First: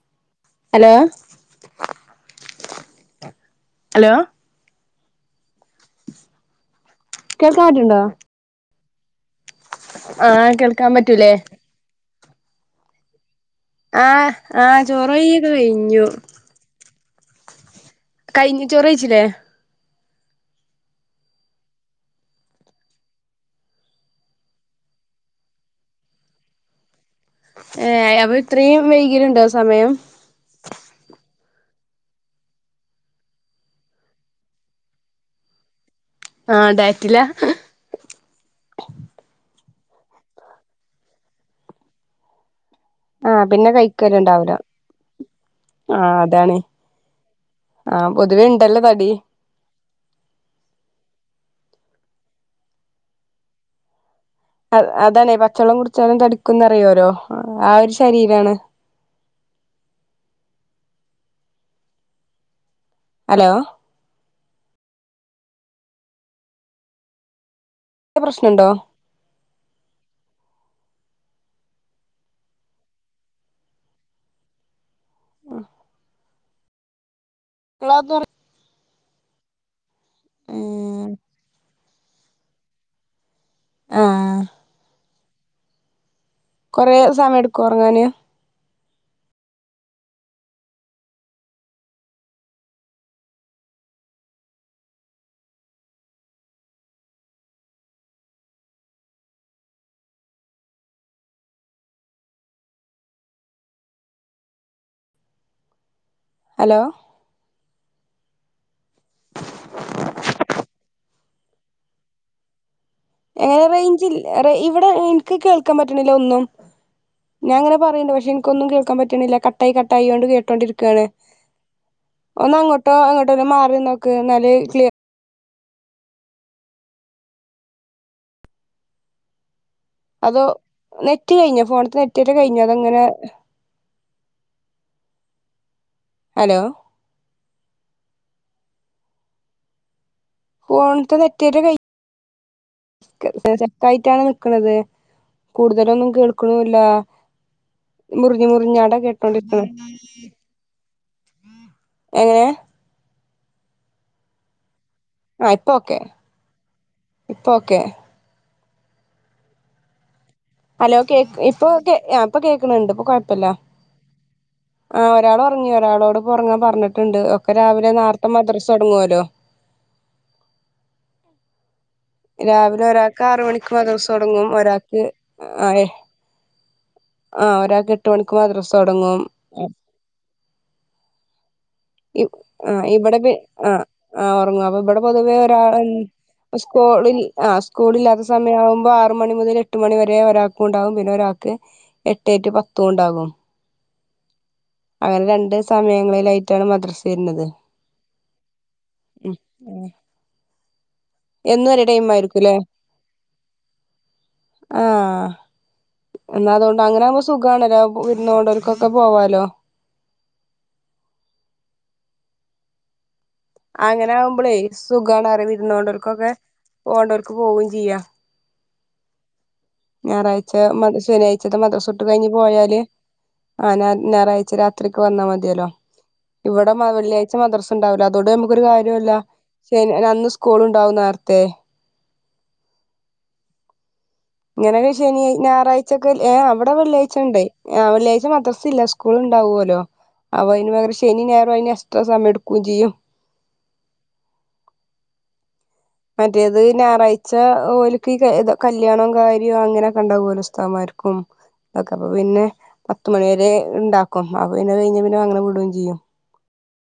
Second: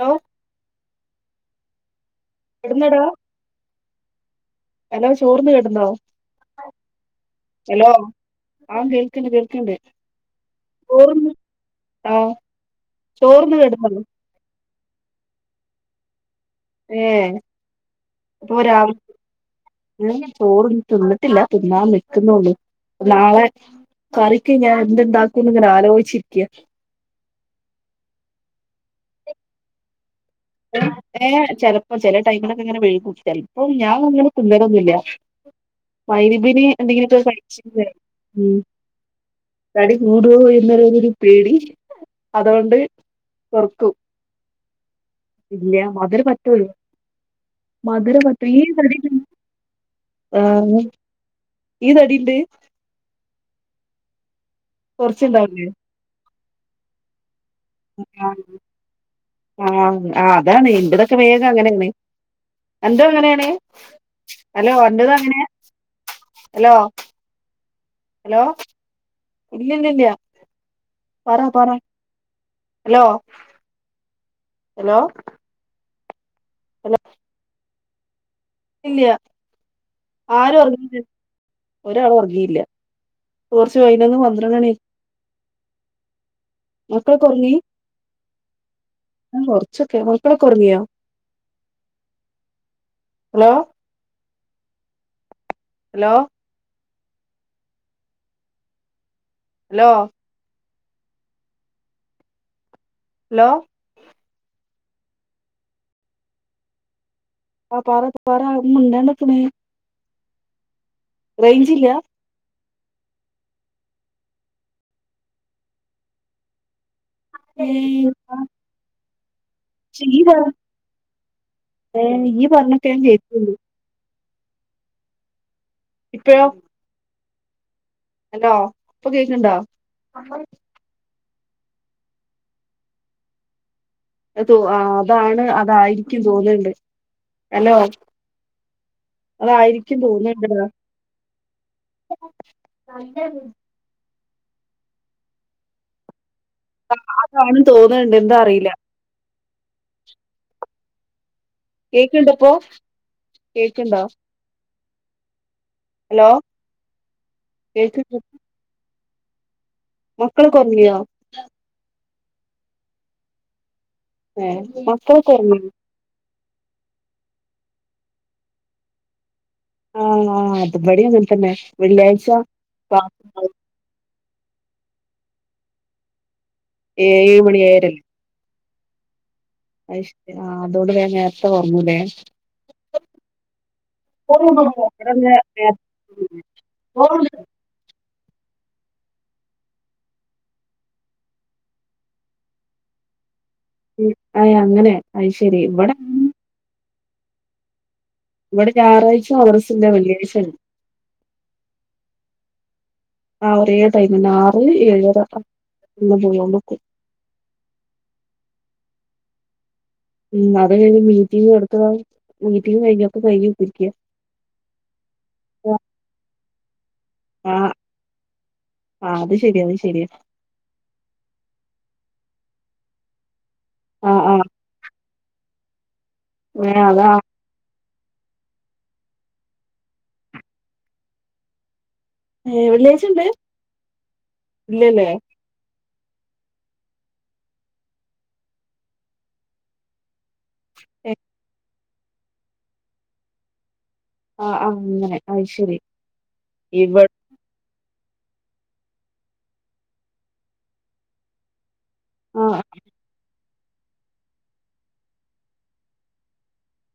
Hello hello കെടന്നോടാ hello എല്ലാരും ചോർ തിന്ന് കെടന്നോ കേൾക്കാൻപറ്റ്ണ്ടോ ആഹ് കേൾക്ക്ണ്ട് കേൾ ആഹ് കേൾക്കാൻ പറ്റൂലേ ആ ചോറ്ന്ന് കിടന്നള്ളൂ ചോർവെയി ഒക്കെ കഴിഞ്ഞു. ഏ കഴിഞ്ഞ് ചോറെയ്ച്ചിലേ? ചോറും തിന്നിട്ടില്ല തിന്നാൻ നിൽക്കുന്നുള്ളൂ നാളെ കറിക്ക് ഞൻ എന്തെന്താക്കുംന്ന് ഇങ്ങനെ ആലോചിച്ചിരിക്കയാ ഏ അപ്പൊ ഇത്രയും വൈകലുണ്ടോ സമയം ഏ ചിലപ്പോ ചില ടൈമിലൊക്കെ ഇങ്ങനെ വെഴി കൂട്ടിച്ചൽ ഇപ്പൊ ഞാൻ അങ്ങനെ പിന്നരൊന്നുമില്ല വൈലബനി ആഹ് ഡയറ്റില എന്തെങ്കിലുംക്കെ കഴിച്ചിട്ട് വരും തടി കൂടുവോ എന്നൊരു ഒരു പേടി അതോണ്ട് ആഹ് പിന്നെ കയിക്കല് ഇണ്ടാവൂല ഇല്യ മധുരം പറ്റൊഴിവ് [unintelligible] ആഹ് മധുരം പൊതുവേ പറ്റെ ഈ ഉണ്ടല്ലോ തടി [unintelligible] [unintelligible] ആഹ് നീ ഈ തടിണ്ട് ആ അതാണ് കൊറച്ചുണ്ടാവില്ലേ പച്ചള്ളം കുടി ച്ചാലും തടി ഉക്കുന്നറിയോരോ ആഹ് ആന്ന് ആഹ് ഇതാണ് ഇന്റെ തൊക്കെ വേഗം അങ്ങനെയാണ് രണ്ടും അങ്ങനേണ് ഹലോ ഹലോ അന്റതും അങ്ങനെയാ ഹലോ ഹലോ പ്രശ്നണ്ടോ ഇല്ല ഇല്ലില്യാ പറ പറ ഹലോ ഹലോ ഹലോ ലൊ തൊറ് ഇല്ല്യ ആരു പറഞ്ഞു ഉം ഒരാളും ഒർഗീല്ല കോറ്ച്ചു പയ്നൊന്ന് പണ്ട്രണ്ടണി കൊറെ സമയം എട്ക്കൊ ഒർങ്ങാന് ആ കൊർച്ചൊക്കെ മക്കളൊക്കെ ഒർങ്ങിയോ hello hello hello hello hello ആഹ് പറ പറ മുണ്ടാണ്ട് ഇക്ണേ റേയ്ഞ്ചില്ല ഏഹ് റേയ്ഞ്ചിൽ ഇവിടെ ഇൻക്ക് കേൾക്കാൻ പറ്റ്ണില്ല ഒന്നും ഞാൻ അങ്ങനെ ഏഹ് പറയ്ണ്ട് പക്ഷെ എനിക്ക് ഒന്നും കേൾക്കാൻ പറ്റ് കിട്ട്ണില്ല ക കട്ടായി പക്ഷെ ഈ കട്ടായിങ്ങോട്ട് കേട്ടോണ്ടിരിക്കാണ് പറഞ്ഞ ഈ ഒന്ന് പറഞ്ഞൊക്കെ അങ്ങോട്ടോ ഞാൻ അങ്ങോട്ടോ ഒന്ന് കേക്കുന്നുണ്ട് മാറി നിന്ന് നോ [unintelligible] ഇപ്പഴോ ഹലോ ഇപ്പ കേക്ണ്ടോ അതോ റ്റ് കയ്ഞ്ഞോ ഫോണ്ത്തെ നെറ്റ് യ്റ്റല് കയ്ഞ്ഞോ അതോ ഇങ്ങനെ അത് അതാണ് അതായിരിക്കും ഹലോ തോന്നുന്നുണ്ട് ഹല്ലോ അതായിരിക്കും തോന്ന് ഫോണിതെ നെറ്റത്തെ കൈ സ് റ്റെക്കായിട്ടാണ് നി ക്കണത് കൂടുതൽ ഒന്നും കേൾ ല്ല കാണും തോന്നുന്നുണ്ട് എന്താ മുറിഞ്ഞ് അറിയില്ല മുറിഞ്ഞാട കേട്ടോണ്ടി ആ കേക്കുണ്ടപ്പോ കേൾക്ക്ണ്ടാ ആഹ് ഇപ്പൊ ഓക്കെ ഇപ്പൊ ഓക്കെ കേക്ക്ണ്ടോ മക്കളൊക്കെ ഒറങ്ങിയോ ഹലോ കേ ഇപ്പൊ ഇപ്പൊ കേൾക്കെണ്ണ്ട് ഇപ്പൊ കുഴപ്പില്ല ഏ ആഹ് മക്കളൊക്കെ ഒരാൾ ഒറങ്ങിയോ ഉറങ്ങി ഒരാളോട് ഉറങ്ങാൻ പറഞ്ഞിട്ടുണ്ട് ഒക്കെ രാവിലെ നേരെത്തെ മദ്രസ തുടങ്ങുവല്ലോ ആഹ് ആഹ് അതിബടയും അങ്ങനെ തന്നെ വെള്ളിയാഴ്ച രാവിലെ ഒരാൾക്ക് ആറ് ക്ലാസ്ണ്ടാവും മണിക്ക് മാ ദിവസം തുടങ്ങും ഒരാക്ക് ആ ഏഴ് ആഹ് ഒരാൾക്ക് എട്ട് മണിക്ക് മദ്ര തുടങ്ങും അ ആ അതുകൊണ്ട് വേഗം നേരത്തെ ഉറങ്ങുലെ ഇ ആ ഇവിടെ പി ആ ആ ഒറങ്ങും അപ്പൊ കളിൽ സ്കൂള് ഇല്ലാത്ത സമയം ആവുമ്പോ ആറ മണി മുതൽ എട്ട് മണി വരെ ഒരാൾക്കും ഉണ്ടാകും പിന്നെ ഒരാൾക്ക് എട്ടേ റ്റു പത്തും ഉണ്ടാകും അ അങ്ങനെ അയ് ശരി ഇവിടെ വര്ണത് ഇവിടെ ഞായറാഴ്ചോ മദ്രസല്ല വെള്ളിയഴ്ചാണ് എന്നും ഒരേ ടൈം ആയിരിക്കുംല്ലേ ആ ഒരേ ടൈമന്നെ ആറ് ഏഴര ആഹ് എന്ന പോയോണ്ട്ക്കും അതുകൊണ്ട് അങ്ങനെവുമ്പോ സുഖണല്ലോ വിരുന്നൊണ്ടോ ക്കൊക്കെ പോവാലോ ഉം അത് കഴിഞ്ഞ് മീറ്റിങ് നടുത്ത മീറ്റിങ്ങ് കഴിഞ്ഞ അങ്ങനെ ആകുമ്പോളേ സുഖാണ് അറി വിരുന്നോണ്ടവർക്കൊക്കെ പോകണ്ടവർക്ക് പോവയും ചെയ്യാ ആ അത് ശ ഞായറാഴ്ച മ ശനിയാഴ്ച മദ്രസ ട്ട് കഴിഞ്ഞ് പോയാല് ആ ഞ ആഹ് ആഹ് ഞായറാഴ്ച രാത്രി വന്നാ മതിയല്ലോ ഇവിടെ ഏഹ് അതാ വെള്ളിയാഴ്ച മദർസ് ണ്ടാവൂല അതോണ്ട് നമുക്കൊരു കാര്യാല്ല. ശ അന്ന് സ്കൂൾ ഉണ്ടാവും നാർത്തെ. ഏ. വെള്ളിയാഴച ണ്ട്. ഇങ്ങനൊക്ക ശനി ഞായറാഴ് ഉച്ചക്ക് ഏ അവിടെ വെള്ളാഴ്ച ഉണ്ട് അ വെള്ളിയാഴ്ച മദർസ് ഇല്ല. സ്കൂൾ ഉണ്ടാവോല്ലോ. അപ്പ അയ്ന് പകരം ശനി ഞായറും അയ്ന് എക് പ്പ സമയട്ക്കും ചെയ്യും. ആ ആ. അങ്ങനെ അഹ് ശരി. മറ്റേത് ഇവ ഞായറാഴ്ച ഓൽ ക്കി കല്യാണോം കാര്യോ അങ്ങനെക്കെ ഉണ്ടാവോലൊ ഉസ്താതുമാർക്കും. ഓക്കെ. അപ്പൊ പിന്നെ ആഹ് പത്തുമണി വരെ ണ്ടാക്കും. അപ്പൊ പിന്നെ കഴിഞ്ഞ പിന്നെ അങ്ങനെ വിടും ചെയ്യും.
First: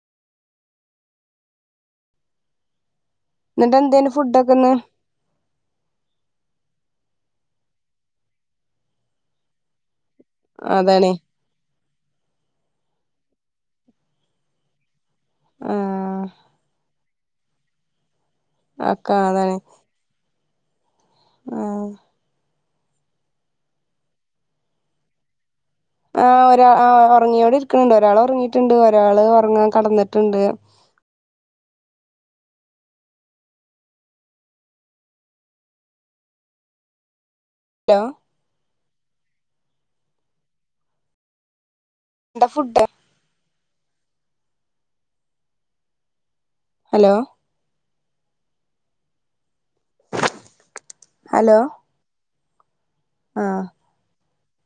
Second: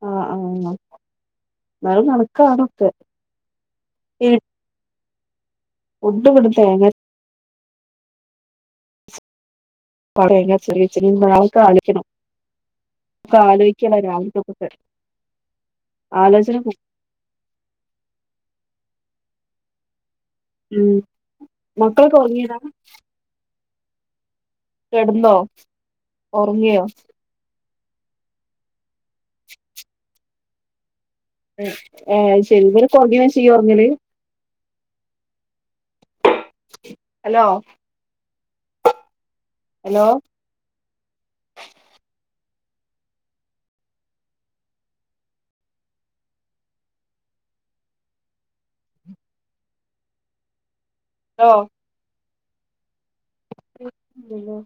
ആ. ആ. ന്നാലും കണക്കാണൊക്കെ. എന്നിട്ട് എന്തേന് ഈ ഫുഡ് ഒക്കെന്ന്. ഫുഡ് വടെ തേങ്ങര് പടവങ്ങ ച് രി ച് രി അതാണ് ണ്ടാഹ് താളിക്കണം ഒക്കെ ആലോയിക്കണം. രാവിൽത്തൊക്കെ. ആഹ് ആലൊയ്ചണം. കാളെ ഉം. മക്കളൊക്കെ ഒർങ്ങിയതാ? കെട്ന്നോ? ആ. ഒരാ.. ആ. ഒർങ്ങിയോട് ക്ക്‌ണ്ട്. ഒരാൾ ഒർങ്ങിട്ടുണ്ട്. ഒരാള് ഒർങ്ങാൻ കട്ന്ന്ട്ട്ണ്ട്. ഏ. അഹ് ശരി. ഇവരൊക്കെ ഒർങ്ങീനേഷ ഇയ്യ് ഒർങ്ങല്? ഹലോ. Hello hello. എന്ത ഫുഡ്. ഹലോ. അലോ. ആഹ്. അലോ.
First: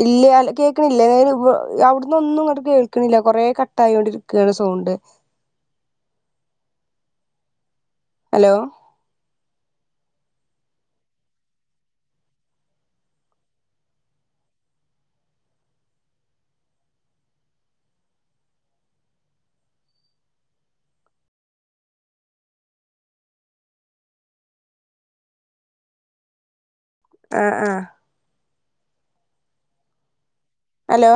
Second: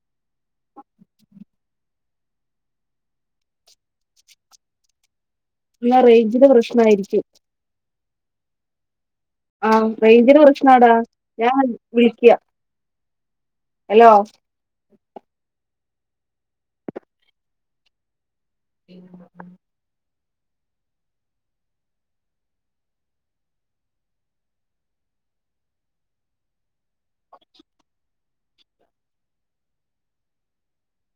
ഇല്ല കേൾക്കണില്ലേ എ വ അവിടന്ന് ഒന്നും ഇങ്ങോട്ട് കേൾക്കണില്ല കൊറെേ കട്ട ആയോ ണ്ടിരിക്കാണ് സോണ്ട് ന്ന റേഞ്ചില് പ്രശ്നായിരിക്കും ഹലോ ആഹ് റേഞ്ചിന് പ്രശ്നാടാ ഞാൻ വിളിക്ക്യ ഹലോ മ് മ് ആഹ ആ ഹലോ